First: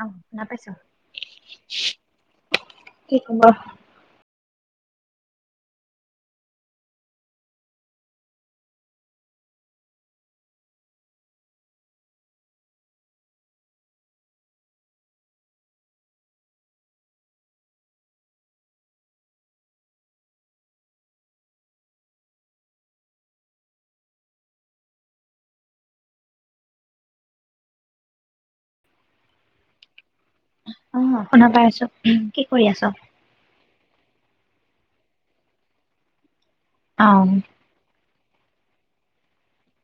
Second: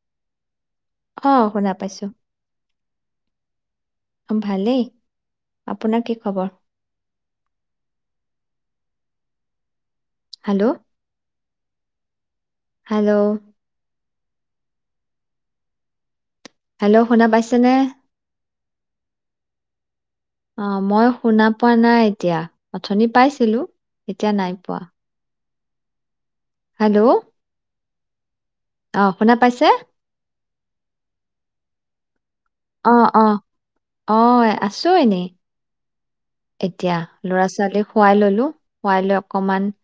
আহ ন পছো আহ শুনা পাইছো কি খবৰ ভালেই। আপোনাৰ কি খবৰ। হেল্ল' হেল্ল' হেল্ল' শুনা পাইছেনে? অ মই শুনা পোৱা নাই এতিয়া অথনি পাইছিলো এতিয়া নাই পোৱা। হেল্ল' আহ শুনা পাইছে অ শুনা পাই আছো কি কৰি আছ অ' অ' অ আছো এনেই এতিয়া অ ল'ৰা ছোৱালী। শুৱাই ললোঁ, শুৱাই লৈ অক অকমান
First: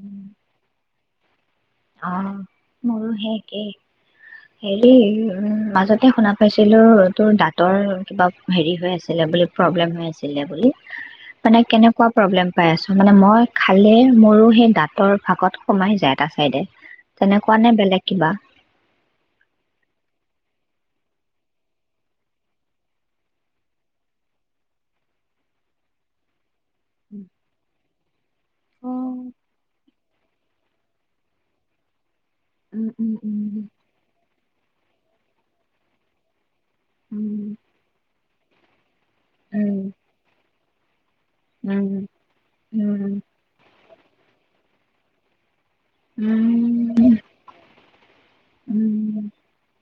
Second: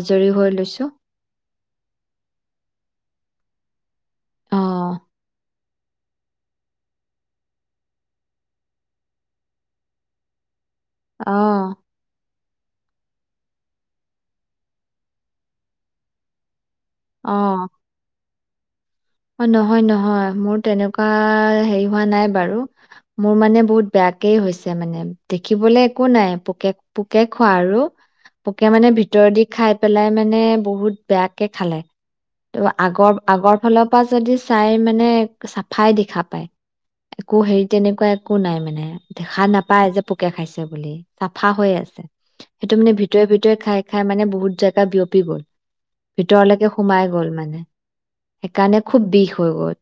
আজৰি হৈ লৈছোঁ। অ', মোৰো হেই একেই অ' হেৰি মাজতে শুনা পাইছিলো, তোৰ দাঁতৰ কিবা হেৰি হৈ আছিলে বুলি প্ৰব্লেম হৈ আছিলে বুলি। মানে অ' কেনেকুৱা প্ৰব্লেম? পাই আছো, মানে মই খালে মোৰো সেই দাঁতৰ ফাঁকত সোমাই যায় এটা চাইদে। তেনেকুৱা অ' নে বেলেগ কিবা? অ', নহয়, নহয় মোৰ তেনেকুৱা হেৰি হোৱা নাই বাৰু মোৰ মানে বহুত বেয়াকেই হৈছে মানে দেখিবলে একো নাই পোকে পোকে খোৱা আৰু। পোকে মানে উম ভিতৰ দি, খাই পেলাই মানে বহুত বেয়াকে খালে। ত' উম আগৰ, আগৰ উম ফালত যদি চাই মানে চাফাই দেখা পায়। একো উম হেৰি তেনেকুৱা এক একো নাই মানে। দেখা নাপায় যে, উম পোকে খাইছ বুলি চাফা হৈ উম আছে, সেইটো মানে উম ভিতৰি, ভিতৰি খাই খাই মানে বহুত জেগা বিয়পি গ'ল। ভিতৰলৈকে উম সোমাই উম গ'ল মানে। কাৰণে খুব উম বিষ হৈ গ'ল।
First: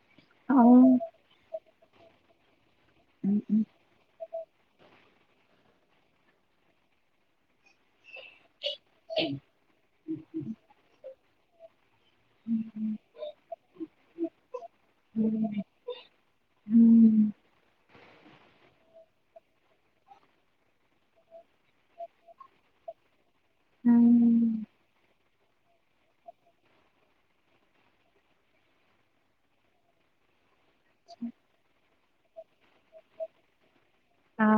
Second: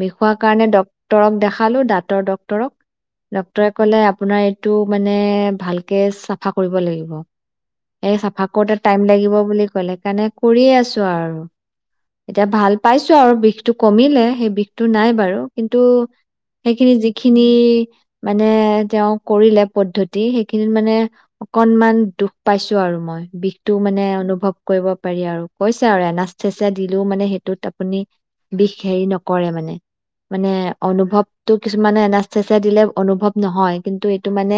বিষোৱা অ কাৰণে ডক্তৰক দেখা খালোঁ দাঁতৰ ডক্তৰক। উম উম ডক্তৰে ক'লে আপোনাৰ এইটো মান মানে ভালকে চাফা কৰিব লাগিব। এই চাফা কৰোতে টাইম অ', লাগিব বুলি ক'লে কাৰণে কৰিয়ে আছো আৰু। এতিয়া ভাল পাইছো আৰু বিষটো কমিলে সেই বিষটো নাই বাৰু কিন্তু সেইখিনি যিখিনি মানে তেওঁ কৰিলে পদ্ধতি সেইখিনিত মানে অকনমান দুষ পাইছো আৰু মই। বিষটো মানে অনুভৱ কৰিব পাৰি আৰু। কৈছে আৰু এনাচতেচিয়া দিলোও মানে সেইটোত ত আপুনি বিষ হেৰি নকৰে মানে, মানে অনুভৱটো কিছু মানে এনাচতেচিয়া দিলে অনুভৱ নহয় কিন্তু এইটো মানে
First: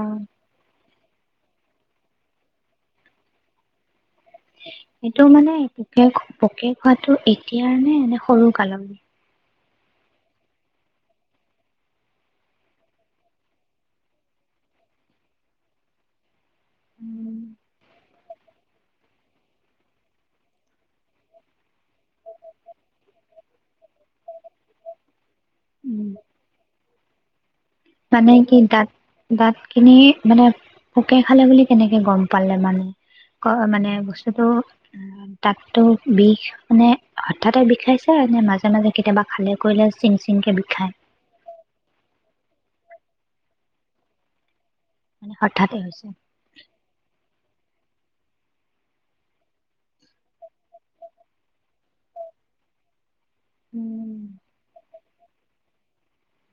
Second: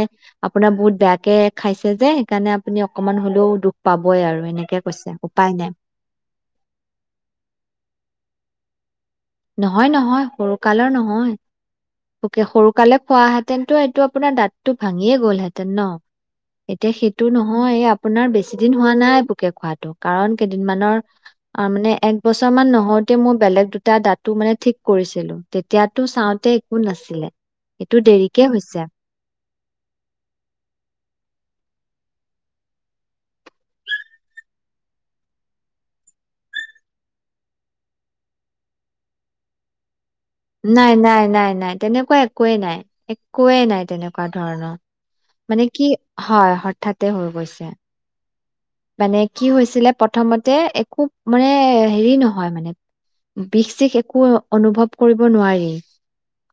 আপোনাৰ বহুত বেয়া, কে খাইছে যে সেইকাৰণে আপুনি অকনমান হ'লেও দুখ পাব, এইটো মানে ঘ পককে খোৱাটো এতিয়াৰ নে এনে, সৰু কালৰ, নহয় নহয় সৰু কালৰ নহয়। তোকে সৰুকালে খোৱাহেতেনতো এইটো আপোনাৰ দাঁতটো ভাঙিয়ে গ'লহেঁতেন ন। এতিয়া সেইটো নহয় এ আপোনাৰ বেছি দিন হোৱা নাই পোকে খোৱাতটো কাৰণ কেইদিনমানৰ। আৰু মানে এক বছৰ মান নহওতে মই বেলেগ দুটা দাতো মানে ঠিক কৰিছিলো তেতিয়াতো চাওঁতে, কোন আছিলে। মানে কি দাঁত দাঁত খিনি মানে পোকে খালে বুলি। কেনেকে গম পালে মানে? ক মানে বস্তুটো দাতটো বিষ মানে হঠাতে বিষাইছে নে মাজে মাজে কেতিয়াবা খালে কৰিলে চিং চিংকে বিষায় নাই নাই নাই নাই তেনেকুৱা একোৱেই নাই একোৱে নাই তেনেকুৱা ধৰণৰ। মানে হঠাতে কি হৈছে? হয় হঠাতে হৈ গৈছে। মানে কি হৈছিলে প্ৰথমতে একো মানে হেৰি নহয় মানে বিষ চিখ একো উম অনুভৱ কৰিব নোৱাৰি।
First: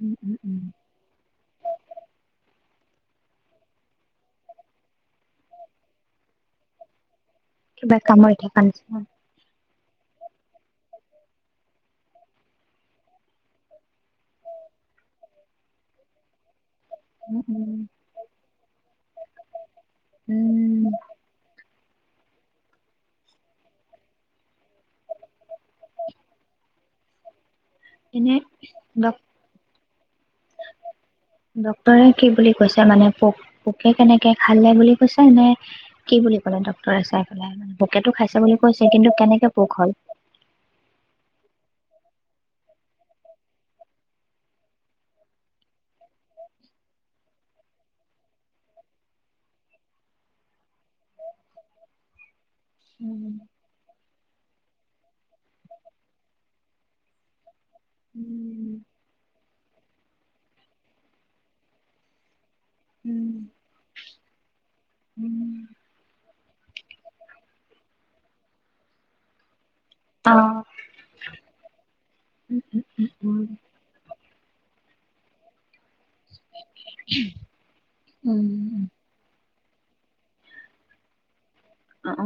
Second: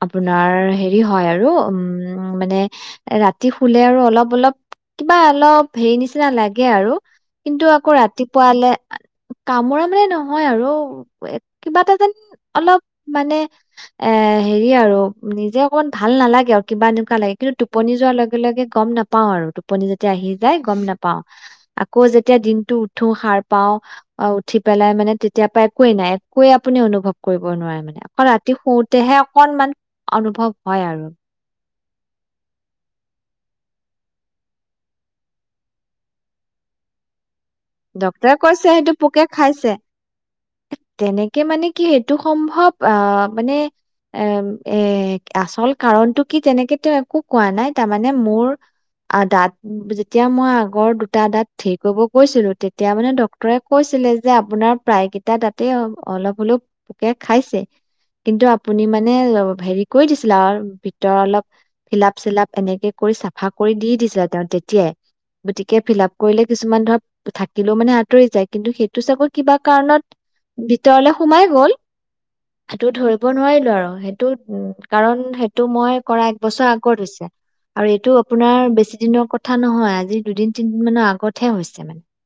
উম উম আপোনাৰ উম হেৰি হয় আৰু উম মানে ৰাতি শুলে আৰু অলপ অলপ কিবা অলপ হেৰি নিচিনা লাগে আৰু। কিন্তু আকৌ কিবা কামুৰি থকা ৰাতিপুৱালে নিচিনা? কামোৰাম মানে নহয় আৰু কিবা এটা যেন অলপ মানে এ হেৰি আৰু নিজে অকণ ভাল নালাগে আৰু কিবা এনেকুৱা লাগে, উম, কিন্তু উম। টোপনি যোৱাৰ লগে লগে গম নাপাও আৰু টোপনি যেতিয়া আহি যায় গম উম নাপাও। আকৌ যেতিয়া দিনটো উঠো সাৰ পাও অ উঠি পেলাই মানে তেতিয়াৰ পৰা একোৱে নাই একোৱে আপুনি অনুভৱ কৰিব নোৱাৰে। আকৌ এনে ৰাতি ডক শুওতেহে অকনমান অনুভৱ হয় আৰু। টৰে কি বুলি কৈছে মানে পোক পোকে কেনেকে খালে বুলি কৈছে নে কি বুলি ক'লে ডক্টৰে চাই? পেলাই মানে পোকেটো ডক্তৰে খাইছে বুলি কৈছে সেইটো কিন্তু পোকে কেনেকে পোক খাইছে হ'ল। তেনেকে মানে কি সেইটো সম্ভৱ অ মানে এ এ আচল কাৰণতটো কি তেনেকে একো কোৱা নাই তাৰমানে মোৰ দাত যেতিয়া মই আগৰ দুটা দত থেৰ কৰিব গৈছিলো তেতিয়া অ', মানে ডক্তৰে কৈছিলে যে আপোনাৰ প্ৰায় কেইটা দাতেই অলপ হলো পোকে খাইছে উম কিন্তু আপুনি মানে অ হেৰি কৰি দিছিলে আৰু ভিতৰৰ অলপ ফিলাপ চিলাপ এনেকে কৰি উম চাফা কৰি দি দিছিলে তেওঁ তেতিয়াই উম গতিকে ফিল আপ কৰিলে কিছুমান ধৰক থাকিলেও মানে আঁতৰি যায় কিন্তু সেইটো চাগৈ কিবা কাৰণত ভিতৰলে সোমাই গল সেইটো ধৰিব উম নোৱাৰিলো আৰু সেই টো উম কাৰণ সেইটো মই কৰা বছৰ আগৰত হৈছে আৰু এইটো উম আপোনাৰ উম বেছি দিনৰ কথ কথা নহয় আজি দুদিন তিনদিন মানৰ আগতহে হৈছে মানে অ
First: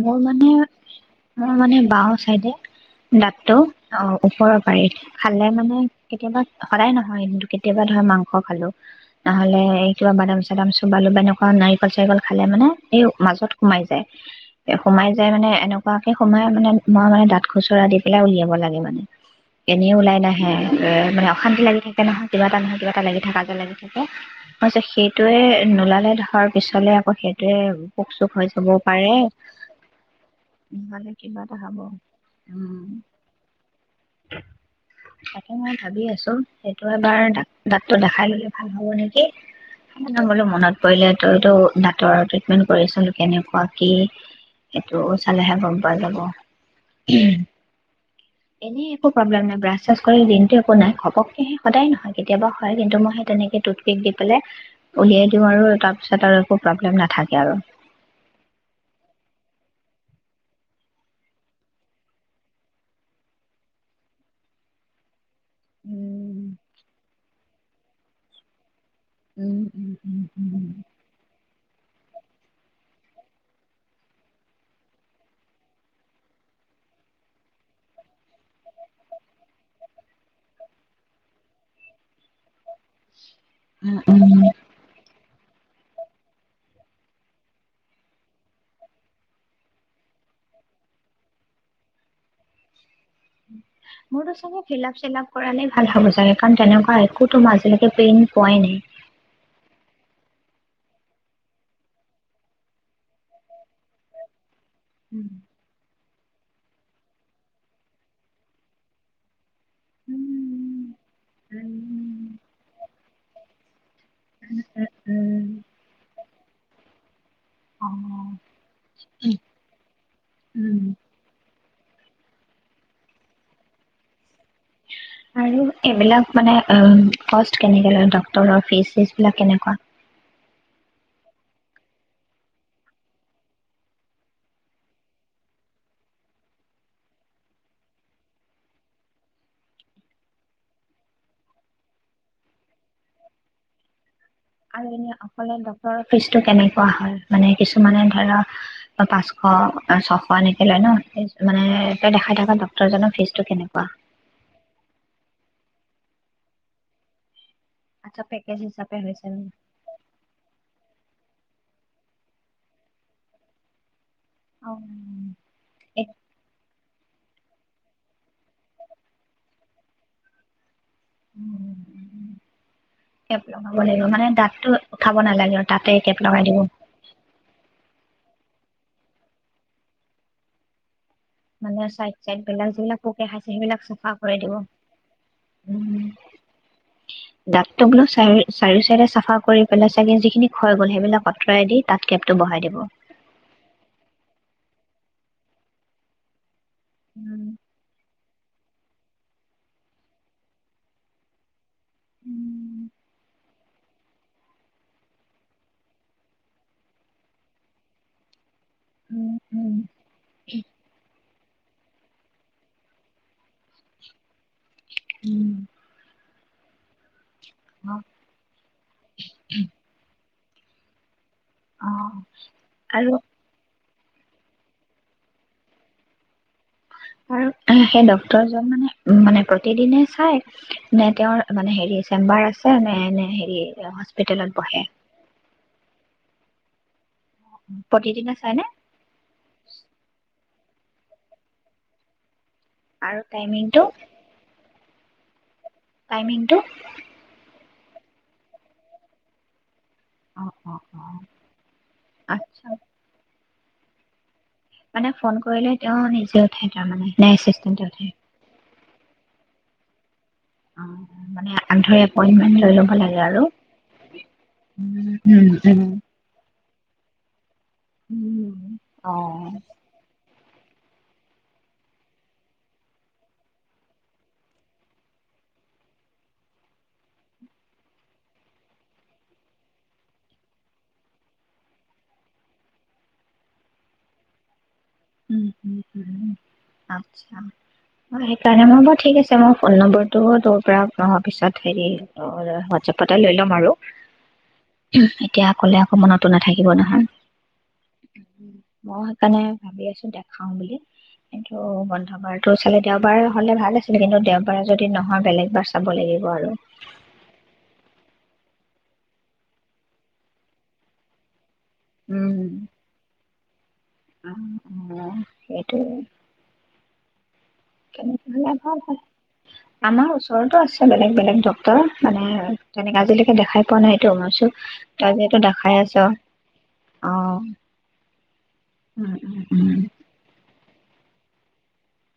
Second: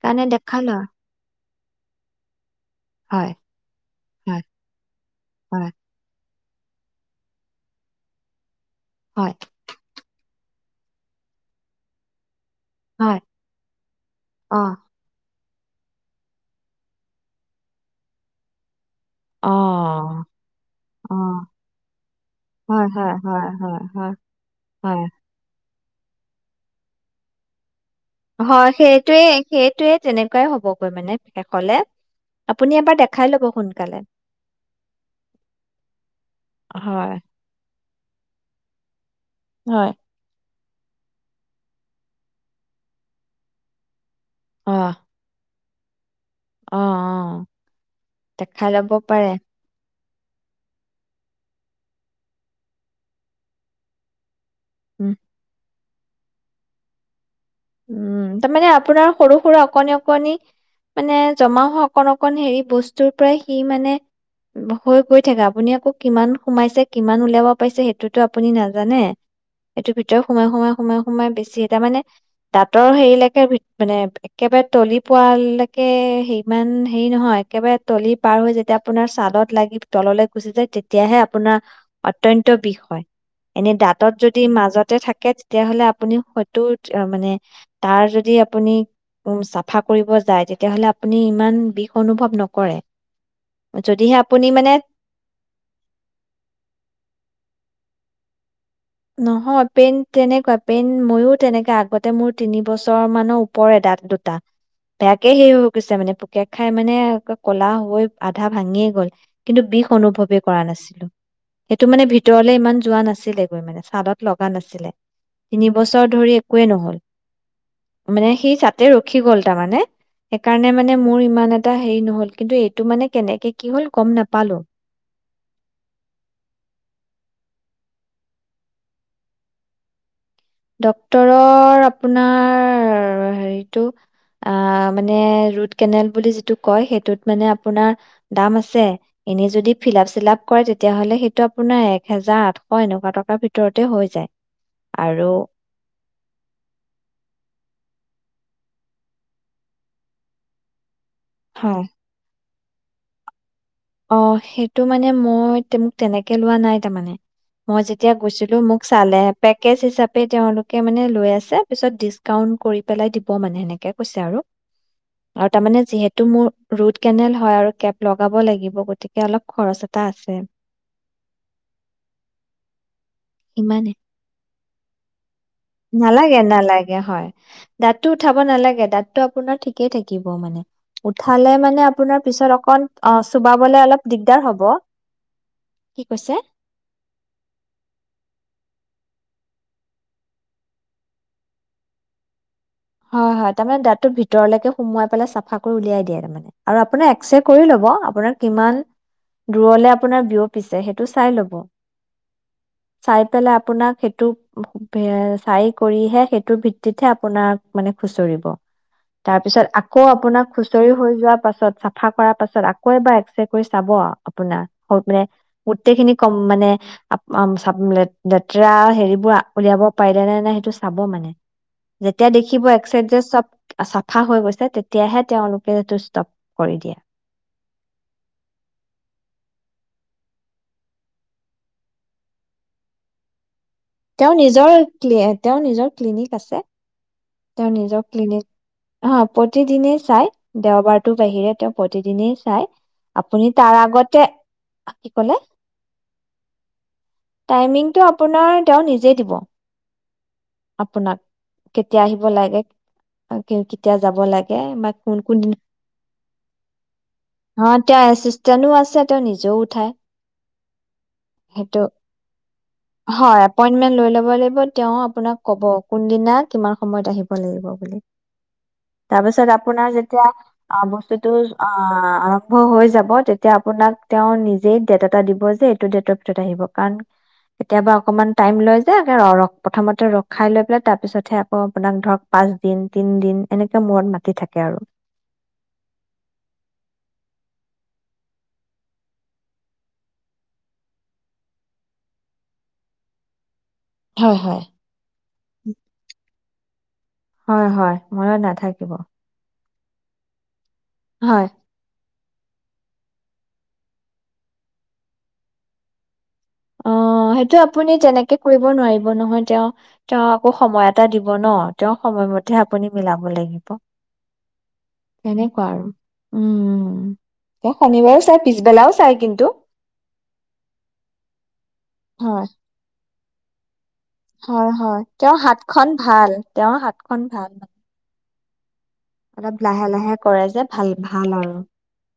মোৰ মানে দেখালো মোৰ মানে বাৰ চাইদে হয় দাতটো অ হয় ওপৰৰ পাৰি খালে হয় মানে কেতিয়াবা সদায় নহয় কিন্তু কেতিয়াবা ধৰ মাংস খালো। হয় নহলে এই টু বাদাম চু বাদাম চুবালু এনেকুৱা নাৰিকল চাৰিকল খা খালে মানে এও হয় মাজত এ জাই অ সোমাই যায়। মানে এনেকুৱাকে সোমাই মানে মই মানে দাঁত খুচুৰা দি পেলাই উলিয়াব লাগে মানে। অ এনে ওলাই নাহে এ মানে অ অশান্তি লাগি থাকে নহয় কিবা এটা নহয় হয়, কিবা এটা হয়, লাগি থাকা হয়, আজ লাগি হয়, থাকে হয়, হয়। সেইটোয়ে নোলাল বোলে ধৰ পিছলে আকৌ সেইটোৱে পোক চোক হৈজ হয়, পাৰে। সেইটোৱে সেইটোৱে তেনেকুৱাই হ'বগৈ মানে কিবা এটা শেষলে। হ'ব আপুনি ওম এবাৰ দেখাই ল'ব সোনকালে। তাকে মই ভাবি আছো সেইটো হয়, এবাৰ দাতটো দেখাই ললে ভাল হব নেকি? হয়। নহ'ল টো মনত পৰিলে তইতো ডাক্তৰৰ ট্ৰিটমেন্ট কৰিছিলি। কেনেকুৱা কি অ', সেইটো চালেহে গম পাই যাব। অ', অ', দেখাই এনে ল'ব একো পাৰে। প্ৰব্লেম নাই ব্ৰাচ কৰে দিনটো একো নাই ঘপকেহে সদায় নহয় কেতিয়াবা হয় কিন্তু মই সেই তেনেকে টুথপেক দি পেলাই উম, উলিয়াই দিওঁ আৰু তাৰ পাছত আৰু একো প্ৰব্লেম নাথাকে আৰু উম তাৰমানে আপোনাৰ সৰু সৰু অকণনি অকণনি মানে জমা হোৱা অকণ অকণ হেৰি বস্তুৰ পৰাই সি মানে হৈ গৈ থাকে আপুনি আকৌ কিমান উম সোমাইছে কিমান উলিয়াব পাইছে সেইটো আপুনি নাজ জানে উম এইটো উম ভিতৰত উম সোমাই উম সোমাই সোমাই সোমাই বেছি তাৰ মানে দাঁতৰ হেৰিলৈকে মানে একেবাৰে তলি পোৱালেকে হেৰি মানে হেৰি নহয় একেবাৰে তলি পাৰ হৈ যেতিয়া আপোনাৰ ছাদত লাগি তললে গুচি যায় তেতিয়াহে আপোনাৰ অত্যন্ত বিষ হয় এনেই উম দাঁতত যদি উম মাজতে থাকে তেতিয়াহ'লে আপুনি হয়তো মানে তাৰ যদি আপুনি উম চাফা কৰিব যায় তেতিয়াহলে আপুনি ইমান বিষ অনুভৱ নকৰে যদিহে মোৰতো আপুনি চাগে মানে ফিলাপ চিলাপ কৰালে ভাল হব চাগে কাৰণ তেনেকুৱা একোতো মই আজিলৈকে পেইনট পোৱাই নাই নহয় পেইনট তেনেকুৱা পেইণ্ট ময়ো তেনেককাে আগতে মোৰ তিনি বছৰ মানৰ ওপৰে দাত দুটা বেয়াকে সেইৰি হৈ গৈছে মানে পোক পোকে খাই মানে ক'লা হৈ আধা ভাঙিয়ে গল কিন্তু বিষ অনুভৱে কৰা নাছিলো সেইটো মানে ভিতৰলে ইমান যোৱা নাছিল মানে চাদত লগা নাছিলে তিনি বছৰ ধৰি একোৱে নহল মানে সি তাতে ৰখি গ'ল তাৰমানে সেইকাৰণে মানে মোৰ ইমান এটা এটা হেৰি নহ'ল কিন্তু এইটো মানে কেনেকে কি হ'ল গম নাপালো আৰু এইবিলাক মানে কষ্ট কেনেকৈ লয় ডক্টৰ ফিজ চিজ বনবিলাক কেনেকুৱা ডক্তৰৰ আপোনাৰ হেৰিটো মানে ৰুট কেনেল বুলি যিটো কয় সেইটোত মানে আপোনাৰ দাম আছে এনে যদি ফিলাপ চিলাপ কৰে তেতিয়াাহলে সেইটো আপোনাৰ এক হজাৰ আঠশ এনেকুৱা টকাৰ ভিতৰতে হৈ যায়। আৰু আছেনে ফিজটো কেনেকুৱা হয় মানে কিছুমানে ধৰা পাঁচশ ছশ এনেকে লয় ন মানে হয় তই দেখাই থাককা ড জনৰ ফিজটো কেনেকোৱা অ সেইটো মানে মই মোক তেনেকে লোৱা নাই তাৰমানে মই যেতিয়া আচ্ছা গৈছিলো পেকেজ মোক হিচাপে চালে হৈছে ন। পেকেজ হিচাপে তেওঁলোকে মানে লৈ আছে ত পিছত ডিছকাউণ্ট কৰি পেলাই দিব মানে সেনেকে কৈছে আৰু অ আৰু তাৰমানে যিহেতু মোৰ ৰুট কেনেল হয় আৰু কেব লগাব লাগিব গতিকে অলপ খৰচ এটা আছে। উম কেব লগাব ইমানে। লাগিব মানে দাঁটো খাব নালাগে আৰু তাতে কেপ নালাগে লগাই দিব নালাগে হয় দাঁতটো উঠাব নালাগে দাতটো আপোনাৰ ঠিকেই থাকিব মানে উঠালে মানে চাইড আপোনাৰ চাইড পিছত বিলাক অকণ যিবিলাক অ পোকে খাইছে চোবাবলে সেইবিলাক অলপ চাফা কৰি দিগদাৰ দিব হব। কি কৈছে? দাটটো বোলো চাইদ চাইদ চাই চাফা চাফা কৰি পেলাই চাগে যিখিনি খাই গ'ল সেইবিলাক আঁতৰাই দি তাত কেবটো বহাই দিব হয় হয় তাৰমানে দাঁতটো ভিতৰলৈকে সোমোৱাই পেলাই চাফা কৰি উলিয়াই দিয়ে তাৰ মানে আৰু আপুনি এক্স ৰে উম কৰি ল'ব আপোনাক কিমান দূৰলে আপোনাৰ বিয়পিছে সেইটো চাই ল'ব উম চাই পেলাই আপোনাক সেইটো চাই কৰিহে সেইটো ভিত্তিতহে আপোনাৰ মানে খুচৰিব। উম তাৰ পিছত উম আকৌ আপোনাৰ খুচৰি হৈ যোৱা পাছত পাছত চফা কৰাৰ পাছত আকৌ এবাৰ এক্স ৰে কৰি চাব। আপোনাৰ‌ মানে উম গোটেইখিনি কম মানে অ', চম অ লেতেৰা হেৰিবোৰ উলিয়াব পাৰি। কৰে নে নাই সেইটো চাব মানে। অ'। কিবা একজীত এক চব চাফা হৈ গৈছে তেতিয়াহে তেওঁলোকে যটো ষ্টব আৰু সেই ডক্তৰজন মানে উম, মানে প্ৰতিদিনে চাই নে তেওঁৰ মানে হেৰি চেম্বাৰ আছে নে নে হেৰি তেওঁ হস্পিতেলত নিজৰ, বহে তেওঁৰ নিজৰ ক্লিনিক আছে। তেওঁ নিজৰ, প্ৰতিদিনে ক্লিনিক চাইনে প্ৰতিদিনেই চাই। দেওবাৰতো বাহিৰে তেওঁ প্ৰতিদিনেই চাই। আৰু আপুনি তাৰ টাইমিংটো আগতে অহ, কি ক'লে? টাইমিংটো? টাইমিংটো আপোনাৰ তেওঁ নিজেই দিব। অ', অ', অ'। দিব লাগে। আচ্ছা কে কেতিয়া যাব লাগ থাকে বা মানে ফোন কোনটো কৰিলে তেওঁ নিজে উঠাই তাৰমানে নে অ', এচিষ্টেণ্টে তেওঁৰ উঠাই এচিষ্টেনো আছে তেওঁ নিজেও উঠাই। অ মানে সেইটো আগধৰি এপইন্টমেন্ট লৈ ল'ব লাগে হয় আৰু এপইন্টমেন্ট লৈ ল'ব লাগিব তেওঁ উম আপোনাক উম ক'ব উম কোন দিনাত কিমান সময়ত আহিব লাগিব? উম অ তাৰপিছত আপোনাৰ যেতিয়া অ', বস্তুটো অ', আৰম্ভ হৈ যাব তেতিয়া আপোনাক তেওঁ দাতে এটা দিব কাৰ কেতিয়া অকমান টাইম লৈ ৰাই লৈ অ', আপোনাক ধৰক পাঁচ দিন তিন দিন এনেকে মূৰত মাতি থাকে আৰু আচ্ছা, সেইকাৰণে মই বাৰু ঠিক আছে মই ফোন নম্বৰটো তোৰ পৰা অহোৱাৰ পিছত হেৰি হোৱাটছএপতে লৈ ল'ম আৰু হয় হয় এতিয়া অকলে আকৌ মনতো নাথাকিব নহয় হয় হয় মনত নাথাকিব মই সেইকাৰণে ভাবি আছোঁ, দেখাওঁ বুলি। হয় কিন্তু বন্ধ দেওবাৰতো চালে দেওবাৰ হ'লে ভাল আছিলে কিন্তু দেওবাৰে যদি নহয় বেলেগ বাৰ চাব লাগিব আৰু অ সেইটো আপুনি যেনেকে কৰিব নোৱাৰিব নহয় তেওঁ তেওঁ আকৌ সময় এটা দিব ন তেওঁ সময়মতে আপুনি মিলাব লাগিব অ তেনেকুৱা সেইটো আৰু উম এই শনিবাৰেো কেনেকে চাই হ'লে ভাল পিছবেলাও হয় চাই কিন্তু আমাৰ ওচৰতো আছে বেলেগ বেলেগ ডক্টৰ মানে হয় তেনেকে আজি দেখাই পোৱা নাই এইটো মই ভাবিছো হয় হয় তই যিহেতু তেওঁৰ দেখাই হাতখন আছ ভাল তেওঁৰ অ হাতখন ভাল মানে উম উম অলপ উম লাহে লাহে কৰে যে ভাল ভাল আৰু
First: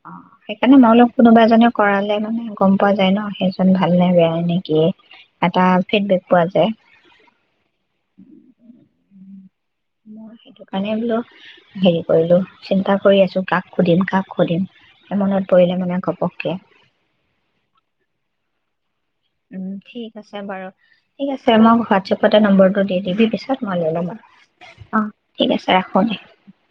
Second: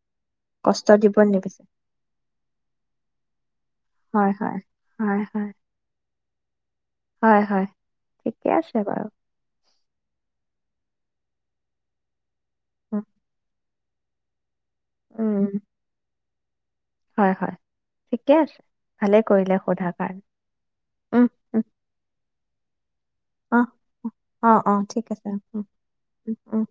অ সেইকাৰণে কষ্ট মইল দিব কোনোবা নিবিচাৰে এজনে কৰালে মানে গম পোৱা যায় ন সেইজন ভাল নে হয় বেয়াই হয় নেকি হয় হয় এটা ফিডবেক পোৱা যায় হয় হয় ঠিকে আছে বাৰু মই সেইটো কাৰণে বোলো হেৰি কৰিলো চিন্তা উম কৰি আছোঁ কাক সুদিম কা সুদিম মনত উম পৰিলে মানে ঘপক কি হয় হয় ঠিকে আছে ভালে কৰিলে উম সোধাৰ ঠিক কাৰণে আছে বাৰু উম ঠিক আছে উম মই হোৱাটছএপত এটা নম্বৰটো দিম দিবি অ পিছত মই লৈ ল'ম আৰু অ ঠিক আছে ৰাখো দে উম উম।